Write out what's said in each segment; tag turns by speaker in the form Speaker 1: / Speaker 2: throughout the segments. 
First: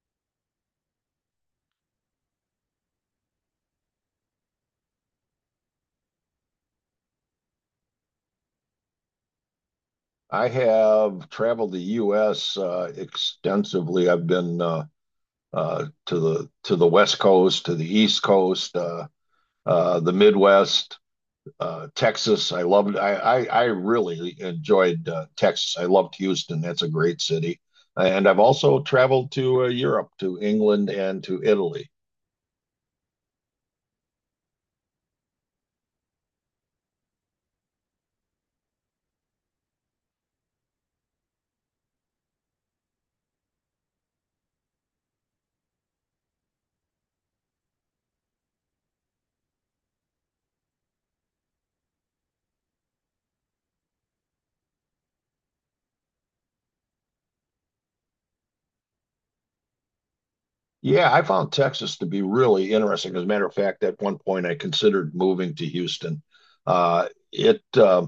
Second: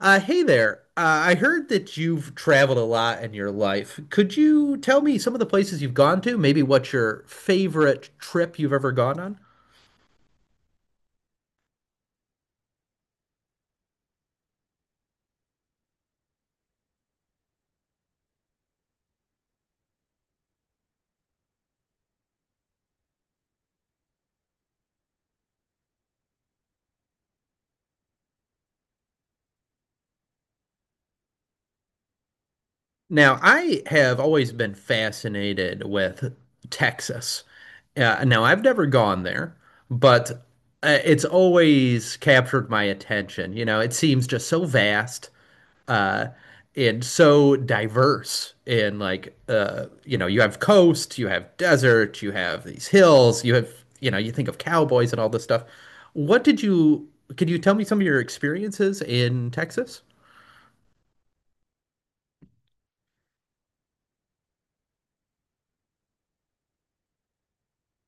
Speaker 1: Hey there. I heard that you've traveled a lot in your life. Could you tell me some of the places you've gone to? Maybe what's your favorite trip you've ever gone on?
Speaker 2: I have traveled the U.S. Extensively. I've been to the West Coast, to the East Coast, the Midwest, Texas. I loved. I really enjoyed Texas. I loved Houston. That's a great city. And I've also traveled to Europe, to England, and to Italy.
Speaker 1: Now, I have always been fascinated with Texas. Now, I've never gone there, but it's always captured my attention. You know, it seems just so vast uh, and so diverse. In like, you know, you have coast, you have desert, you have these hills, you have, you know, you think of cowboys and all this stuff. What did you, could you tell me some of your experiences in Texas?
Speaker 2: Yeah, I found Texas to be really interesting. As a matter of fact, at one point I considered moving to Houston. It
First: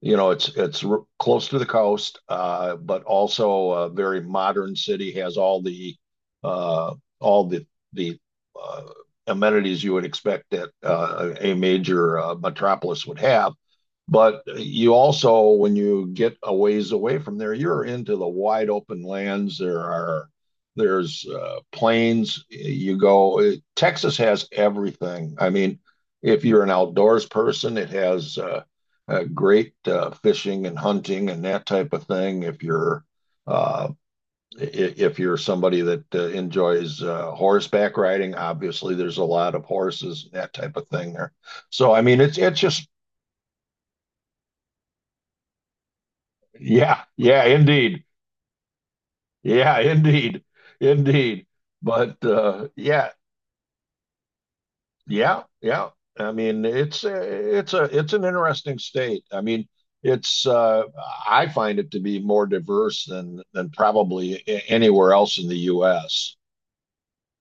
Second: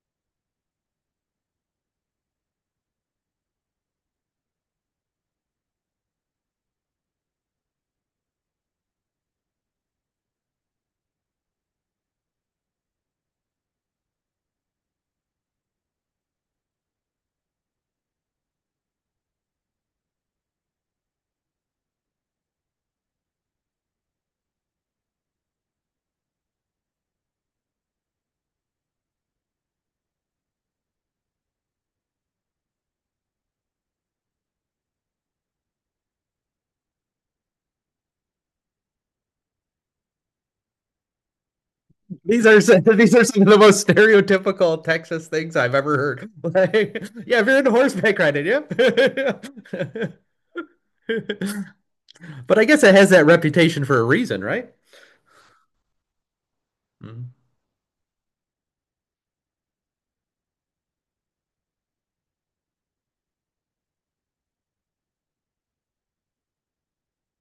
Speaker 2: you know, it's r- close to the coast, but also a very modern city. Has uh, all the uh, amenities you would expect that a major metropolis would have. But you also, when you get a ways away from there, you're into the wide open lands. There's plains. You go. Texas has everything. I mean, if you're an outdoors person, it has. Great fishing and hunting and that type of thing if uh, you're somebody that enjoys horseback riding. Obviously, there's a lot of horses and that type of thing there. So I mean, it's
Speaker 1: These
Speaker 2: it's
Speaker 1: are
Speaker 2: just.
Speaker 1: these are some of the most stereotypical Texas things I've ever heard.
Speaker 2: Yeah,
Speaker 1: Like, yeah,
Speaker 2: yeah,
Speaker 1: if you're into
Speaker 2: indeed.
Speaker 1: horseback riding, yep.
Speaker 2: Yeah, indeed. Indeed. But
Speaker 1: But I guess it has
Speaker 2: yeah.
Speaker 1: that reputation for a reason, right?
Speaker 2: Yeah, yeah. I mean, it's
Speaker 1: Mm.
Speaker 2: it's a it's an interesting state. I mean, it's I find it to be more diverse than probably anywhere else in the U.S.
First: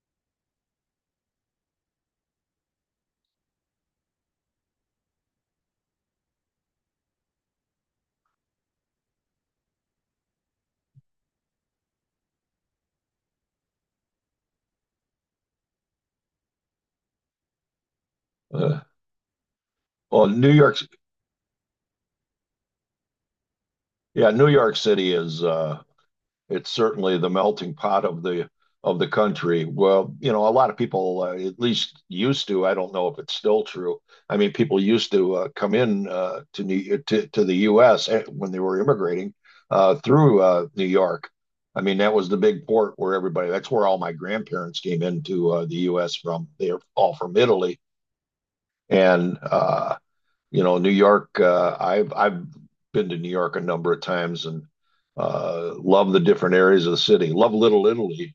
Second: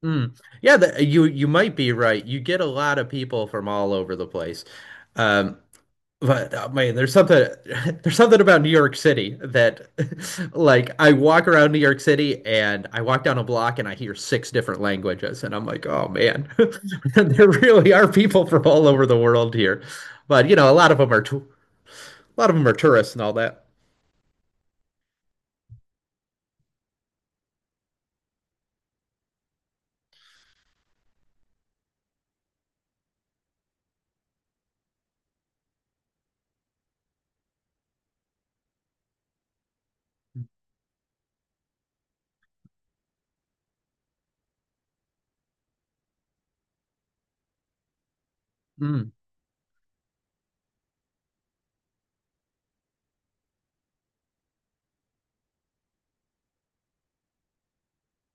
Speaker 1: Mm. Yeah, you might be right. You get a lot of people from all over the place. Um, But man, there's something there's something about New York City that like I walk around New York City and I walk down a block and I hear six different languages and I'm like, "Oh man, there really are people from
Speaker 2: Uh,
Speaker 1: all over the world here."
Speaker 2: well,
Speaker 1: But you know, a lot of them are tourists and all that.
Speaker 2: Yeah, New York City is it's certainly the melting pot of the country. Well, a lot of people at least used to. I don't know if it's still true. I mean, people used to come in to the U.S. When they were immigrating through New York. I mean, that was the big port where everybody. That's where all my grandparents came into the U.S. from. They're all from Italy,
Speaker 1: Mm.
Speaker 2: and I've been to New York a number of times and love the different areas of the city. Love Little Italy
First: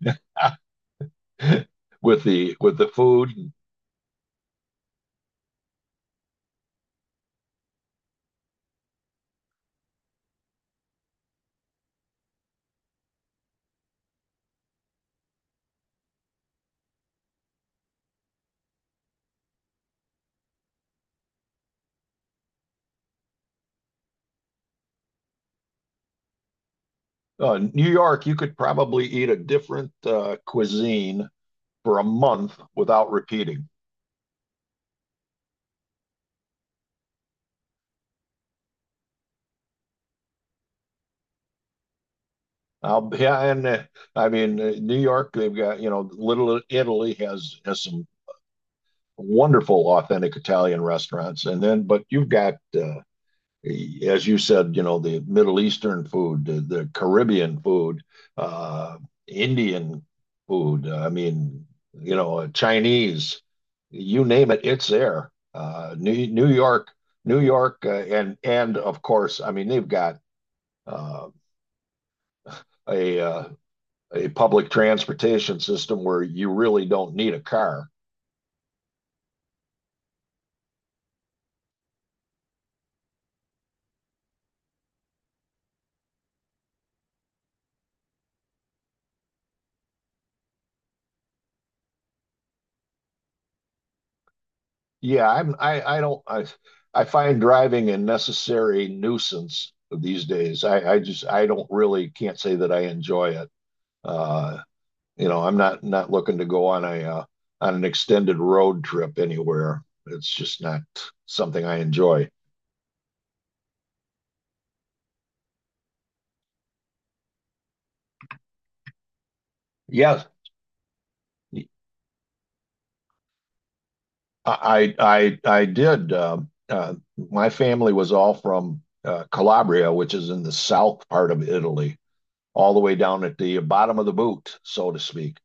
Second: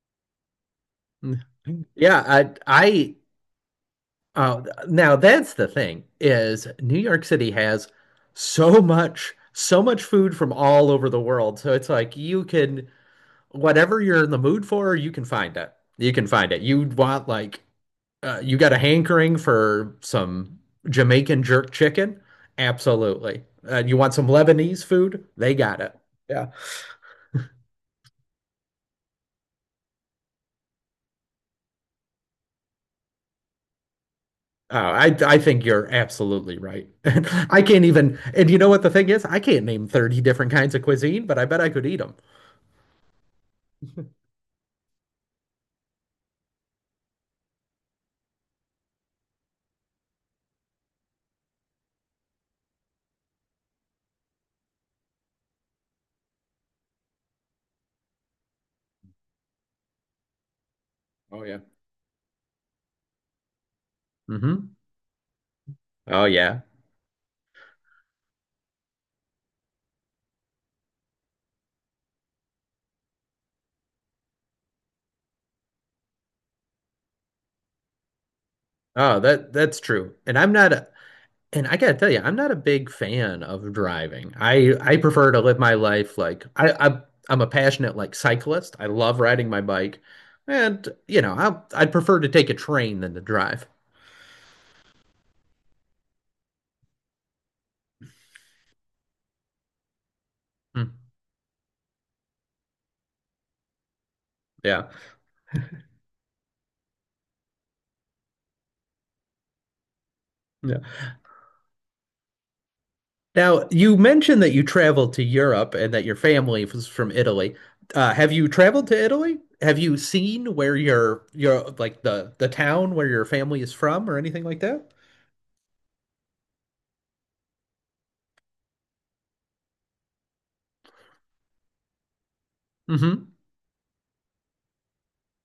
Speaker 2: with
Speaker 1: Yeah, I
Speaker 2: the
Speaker 1: I
Speaker 2: food.
Speaker 1: uh, now that's the thing is New York City has so much food from all over the world. So it's like you can whatever you're in the mood for, you can find it. You can find it. You want like you got a hankering for some Jamaican jerk chicken? Absolutely. You want some Lebanese food? They got it. Yeah.
Speaker 2: New York, you could probably eat a different cuisine for a month without repeating.
Speaker 1: Oh, I think you're absolutely right. I can't even, and you know what the thing is? I can't name 30 different kinds of cuisine, but I bet I could eat them.
Speaker 2: Yeah, and I mean New York, they've got Little Italy has some wonderful authentic Italian restaurants, and then but you've got uh, as you said, the Middle Eastern food, the Caribbean food, uh, Indian food. I
Speaker 1: Oh yeah.
Speaker 2: mean, Chinese, you name it,
Speaker 1: Hmm.
Speaker 2: it's there.
Speaker 1: Oh
Speaker 2: New New
Speaker 1: yeah.
Speaker 2: York, New York, uh, and of course, I mean, they've got uh, a uh, a public transportation system where you really don't need a car.
Speaker 1: Oh, that that's true. And I'm not And I gotta tell you, I'm not a big fan of driving. I prefer to live my life like I, I'm a passionate like cyclist. I love riding my bike, and you know I'd prefer to take a train than to drive.
Speaker 2: Yeah, I'm I don't I find driving a necessary nuisance these days. I
Speaker 1: Mm,
Speaker 2: just I don't really can't say that I enjoy it. Uh,
Speaker 1: yeah,
Speaker 2: I'm not looking to go on an extended road trip anywhere. It's just
Speaker 1: yeah.
Speaker 2: not something I enjoy.
Speaker 1: Now you mentioned that you traveled to Europe and that your family was from Italy. Have you traveled to Italy? Have you
Speaker 2: Yeah,
Speaker 1: seen where your
Speaker 2: I
Speaker 1: your like the town where your family is from or anything like that?
Speaker 2: I did. My family was all from Calabria, which is in the south part of Italy, all the way down at the bottom of the boot, so to speak.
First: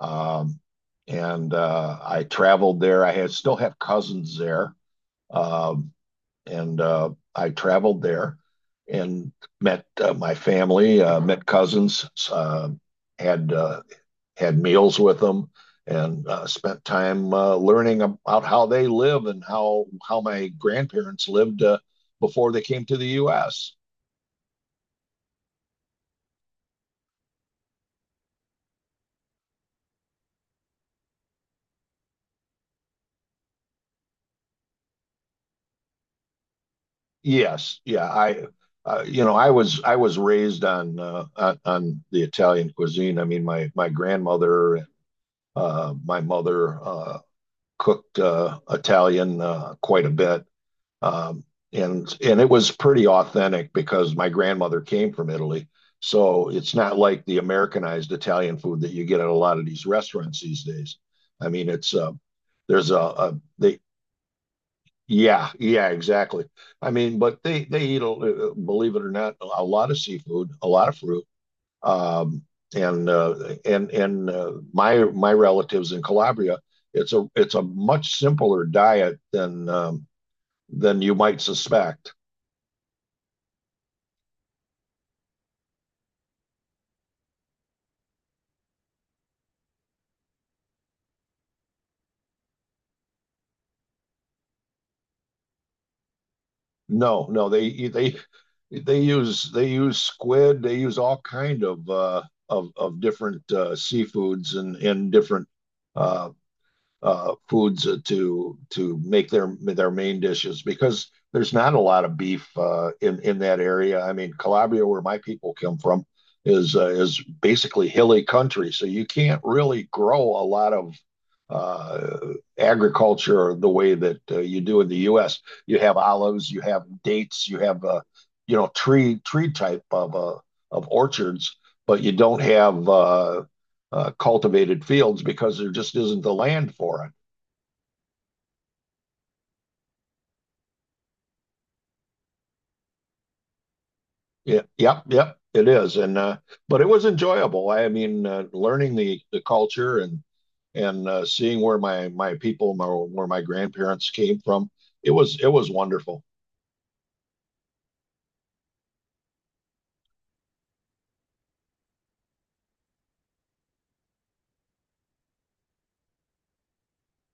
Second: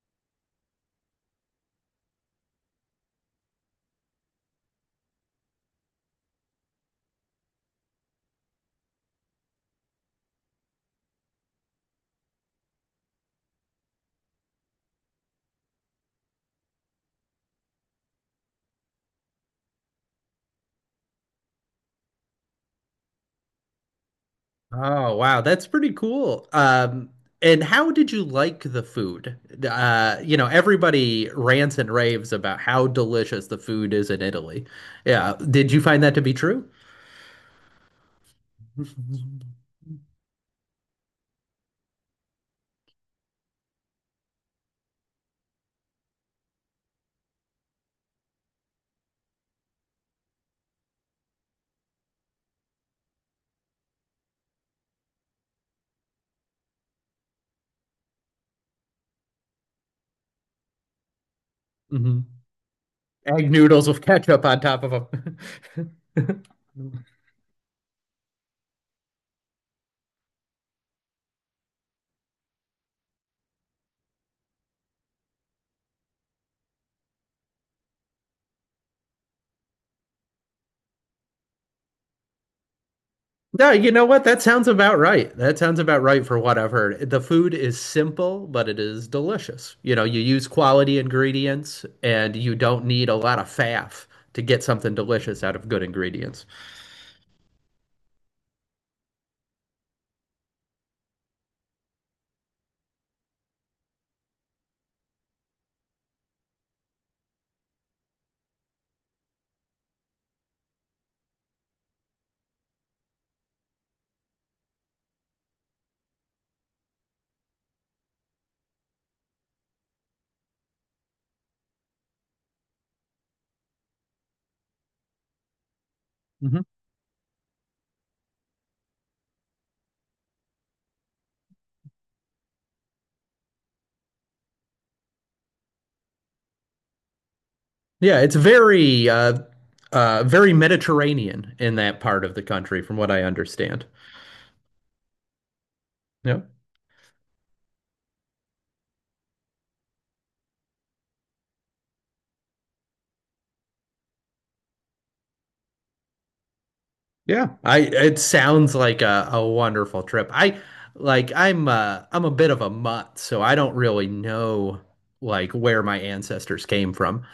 Speaker 2: Um, and I traveled there. I had, still have cousins there, um, and I traveled there and met my family, met cousins, had uh, had meals with them, and spent time learning about how they live and how my grandparents lived before they came to the U.S.
Speaker 1: Oh, wow, that's pretty cool. And how did you like the food? You know, everybody rants and raves about how delicious the food is in Italy. Yeah, did you find that to be true?
Speaker 2: Yes, yeah, I was I was raised on on the Italian cuisine. I mean, my grandmother and my mother cooked Italian quite a bit, um, and it was pretty authentic because my grandmother came from Italy, so it's not like the Americanized Italian food that you get at a lot of these restaurants these days. I mean, it's
Speaker 1: Hmm.
Speaker 2: there's a
Speaker 1: Egg
Speaker 2: they
Speaker 1: noodles with ketchup on top of
Speaker 2: yeah, yeah,
Speaker 1: them.
Speaker 2: exactly. I mean, but they eat, believe it or not, a lot of seafood, a lot of fruit. Um, and my relatives in Calabria, it's a much simpler diet than you might suspect.
Speaker 1: No, you know what? That sounds about right. That sounds about right for what I've heard. The food is simple, but it is delicious. You know, you use quality ingredients and you don't need a lot of faff to get something delicious out of good ingredients.
Speaker 2: No, no, they use squid, they use all kind of of different seafoods and different. Uh, Foods to make their main dishes because there's not a lot of beef in that area. I mean, Calabria, where my people come from, is basically hilly country, so you can't really grow a lot of uh, agriculture the way that you do in the U.S. You have olives, you
Speaker 1: Hmm.
Speaker 2: have dates, you have tree type of orchards, but you don't have cultivated fields because there just isn't the land for it.
Speaker 1: Yeah, it's very very Mediterranean in that part of the country, from what I understand.
Speaker 2: Yeah, yep, yep, it is. And
Speaker 1: Yeah.
Speaker 2: but it was enjoyable. I mean, learning the culture and seeing where where my grandparents came from, it was wonderful.
Speaker 1: Yeah, I it sounds like a wonderful trip. I like I'm a bit of a mutt, so I don't really know like where my ancestors came from.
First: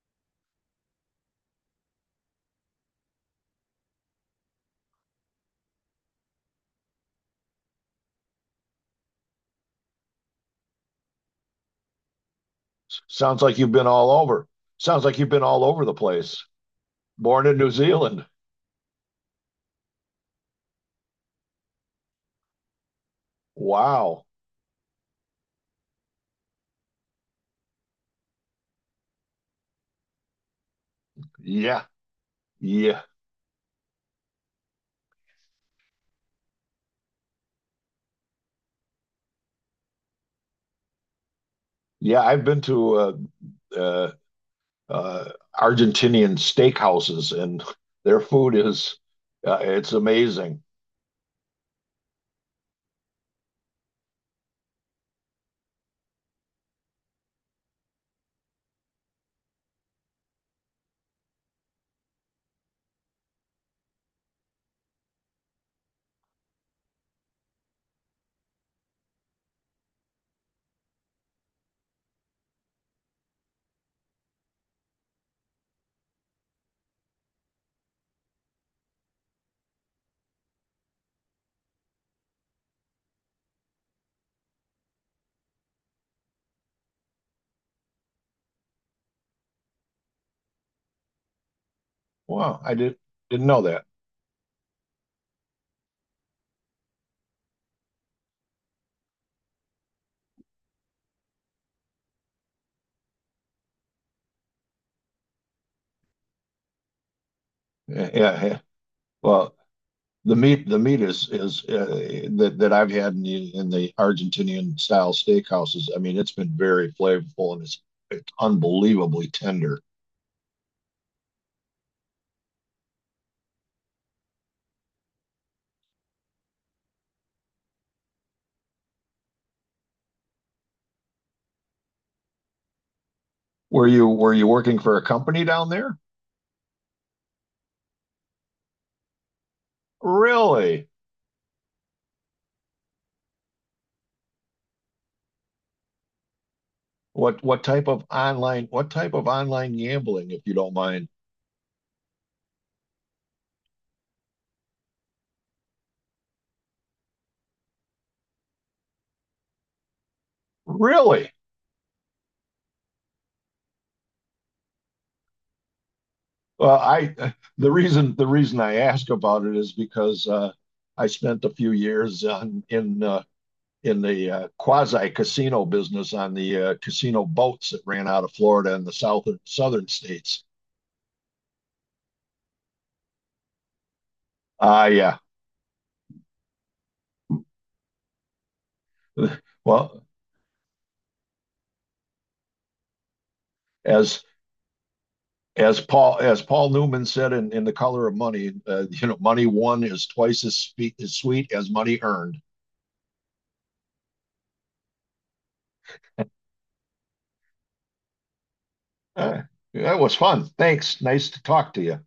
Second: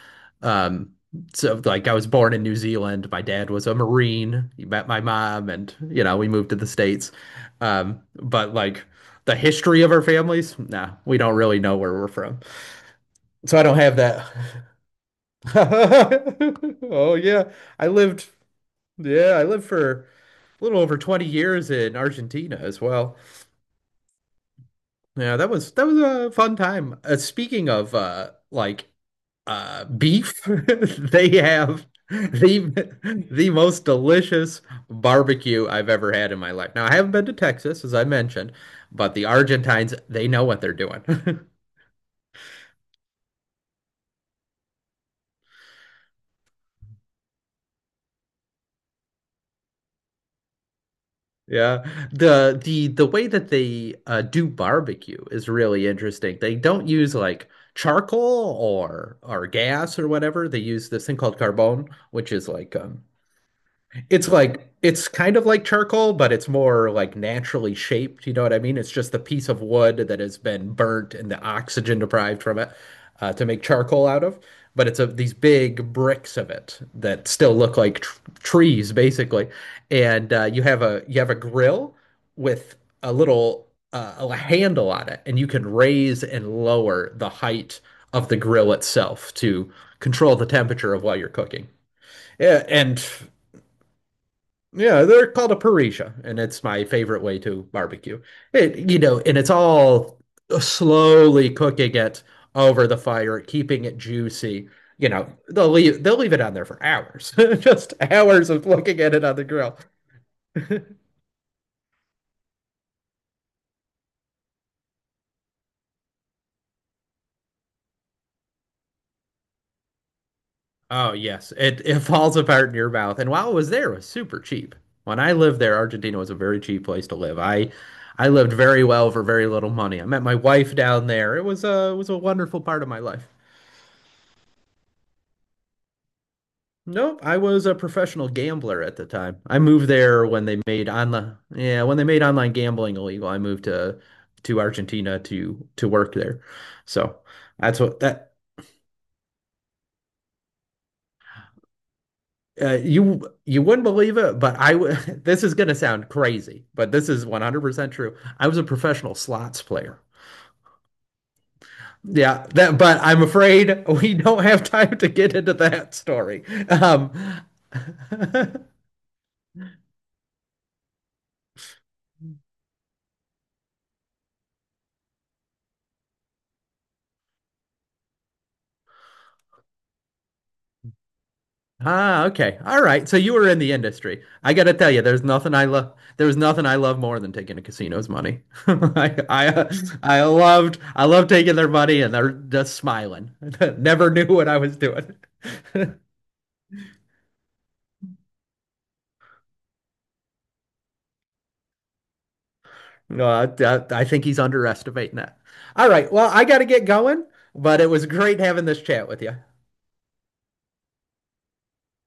Speaker 1: Um so like I was born in New Zealand. My dad was a Marine. He met my mom and you know, we moved to the States. But like the history of our families, nah, we don't really know where we're from.
Speaker 2: Sounds like
Speaker 1: So I
Speaker 2: you've
Speaker 1: don't
Speaker 2: been
Speaker 1: have
Speaker 2: all
Speaker 1: that.
Speaker 2: over. Sounds like you've been all over the place.
Speaker 1: Oh
Speaker 2: Born
Speaker 1: yeah.
Speaker 2: in New
Speaker 1: I
Speaker 2: Zealand.
Speaker 1: lived Yeah, I lived for a little over 20 years in Argentina as well.
Speaker 2: Wow.
Speaker 1: Yeah, that was a fun time. Speaking of like beef, they
Speaker 2: Yeah,
Speaker 1: have
Speaker 2: yeah,
Speaker 1: the most delicious barbecue I've ever had in my life. Now, I haven't been to Texas, as I mentioned, but the Argentines, they know what they're doing.
Speaker 2: yeah. I've been to uh, uh, Argentinian steakhouses, and their food is it's amazing.
Speaker 1: Yeah. The way that they do barbecue is really interesting. They don't use like charcoal or gas or whatever. They use this thing called carbone, which is like it's like it's kind of like charcoal, but it's more like naturally shaped. You know what I mean? It's just a piece of wood that has been burnt and the oxygen deprived from it to make charcoal out of. But it's of these big bricks of it that still look like tr trees, basically. And you have a grill with a little a handle on it, and you can raise and lower the height of the grill itself to control the temperature of while you're cooking.
Speaker 2: Wow,
Speaker 1: Yeah,
Speaker 2: I
Speaker 1: and
Speaker 2: didn't know that.
Speaker 1: yeah, they're called a parrilla, and it's my favorite way to barbecue. It, you know, and it's all slowly cooking it over the fire, keeping it juicy. You know, they'll leave it on there for hours. Just
Speaker 2: Yeah, yeah.
Speaker 1: hours
Speaker 2: Yeah.
Speaker 1: of looking at it on the
Speaker 2: Well,
Speaker 1: grill.
Speaker 2: the meat the meat is that I've had in the Argentinian style steakhouses. I mean, it's been very flavorful and it's unbelievably tender.
Speaker 1: Oh yes, it falls apart in your mouth. And while I was there, it was super cheap. When I lived there, Argentina was a very cheap place to live. I lived very well for very little money. I met my wife down there. It was a wonderful part of my life.
Speaker 2: Were you working for a company down there?
Speaker 1: Nope, I was a professional gambler at the time. I moved there when they
Speaker 2: Really?
Speaker 1: made yeah, when they made online gambling illegal. I moved To Argentina to work there. So
Speaker 2: What
Speaker 1: that's
Speaker 2: type
Speaker 1: what
Speaker 2: of
Speaker 1: that
Speaker 2: online what type of online gambling, if you don't mind?
Speaker 1: you wouldn't believe it, but I w this is gonna sound crazy, but this is 100% true. I was a professional slots player.
Speaker 2: Really?
Speaker 1: Yeah, that, but I'm afraid we don't have time to get into that story.
Speaker 2: Well,
Speaker 1: Um,
Speaker 2: I the reason I ask about it is because I spent a few years on in the quasi casino business on the casino boats that ran out of Florida and the southern states.
Speaker 1: Ah, okay. All right. So you were in the industry. I gotta
Speaker 2: Ah,
Speaker 1: tell you,
Speaker 2: yeah.
Speaker 1: there's nothing I love. There was nothing I love more than taking a casino's money.
Speaker 2: Well,
Speaker 1: I loved, taking their money and they're just smiling. Never
Speaker 2: as
Speaker 1: knew what I was doing.
Speaker 2: as Paul as Paul Newman said in The Color of Money, money won is twice as sweet as money earned.
Speaker 1: No, I think he's underestimating that. All right. Well, I gotta get going, but it was great having this chat with you.
Speaker 2: Uh, that was fun. Thanks. Nice to talk to you.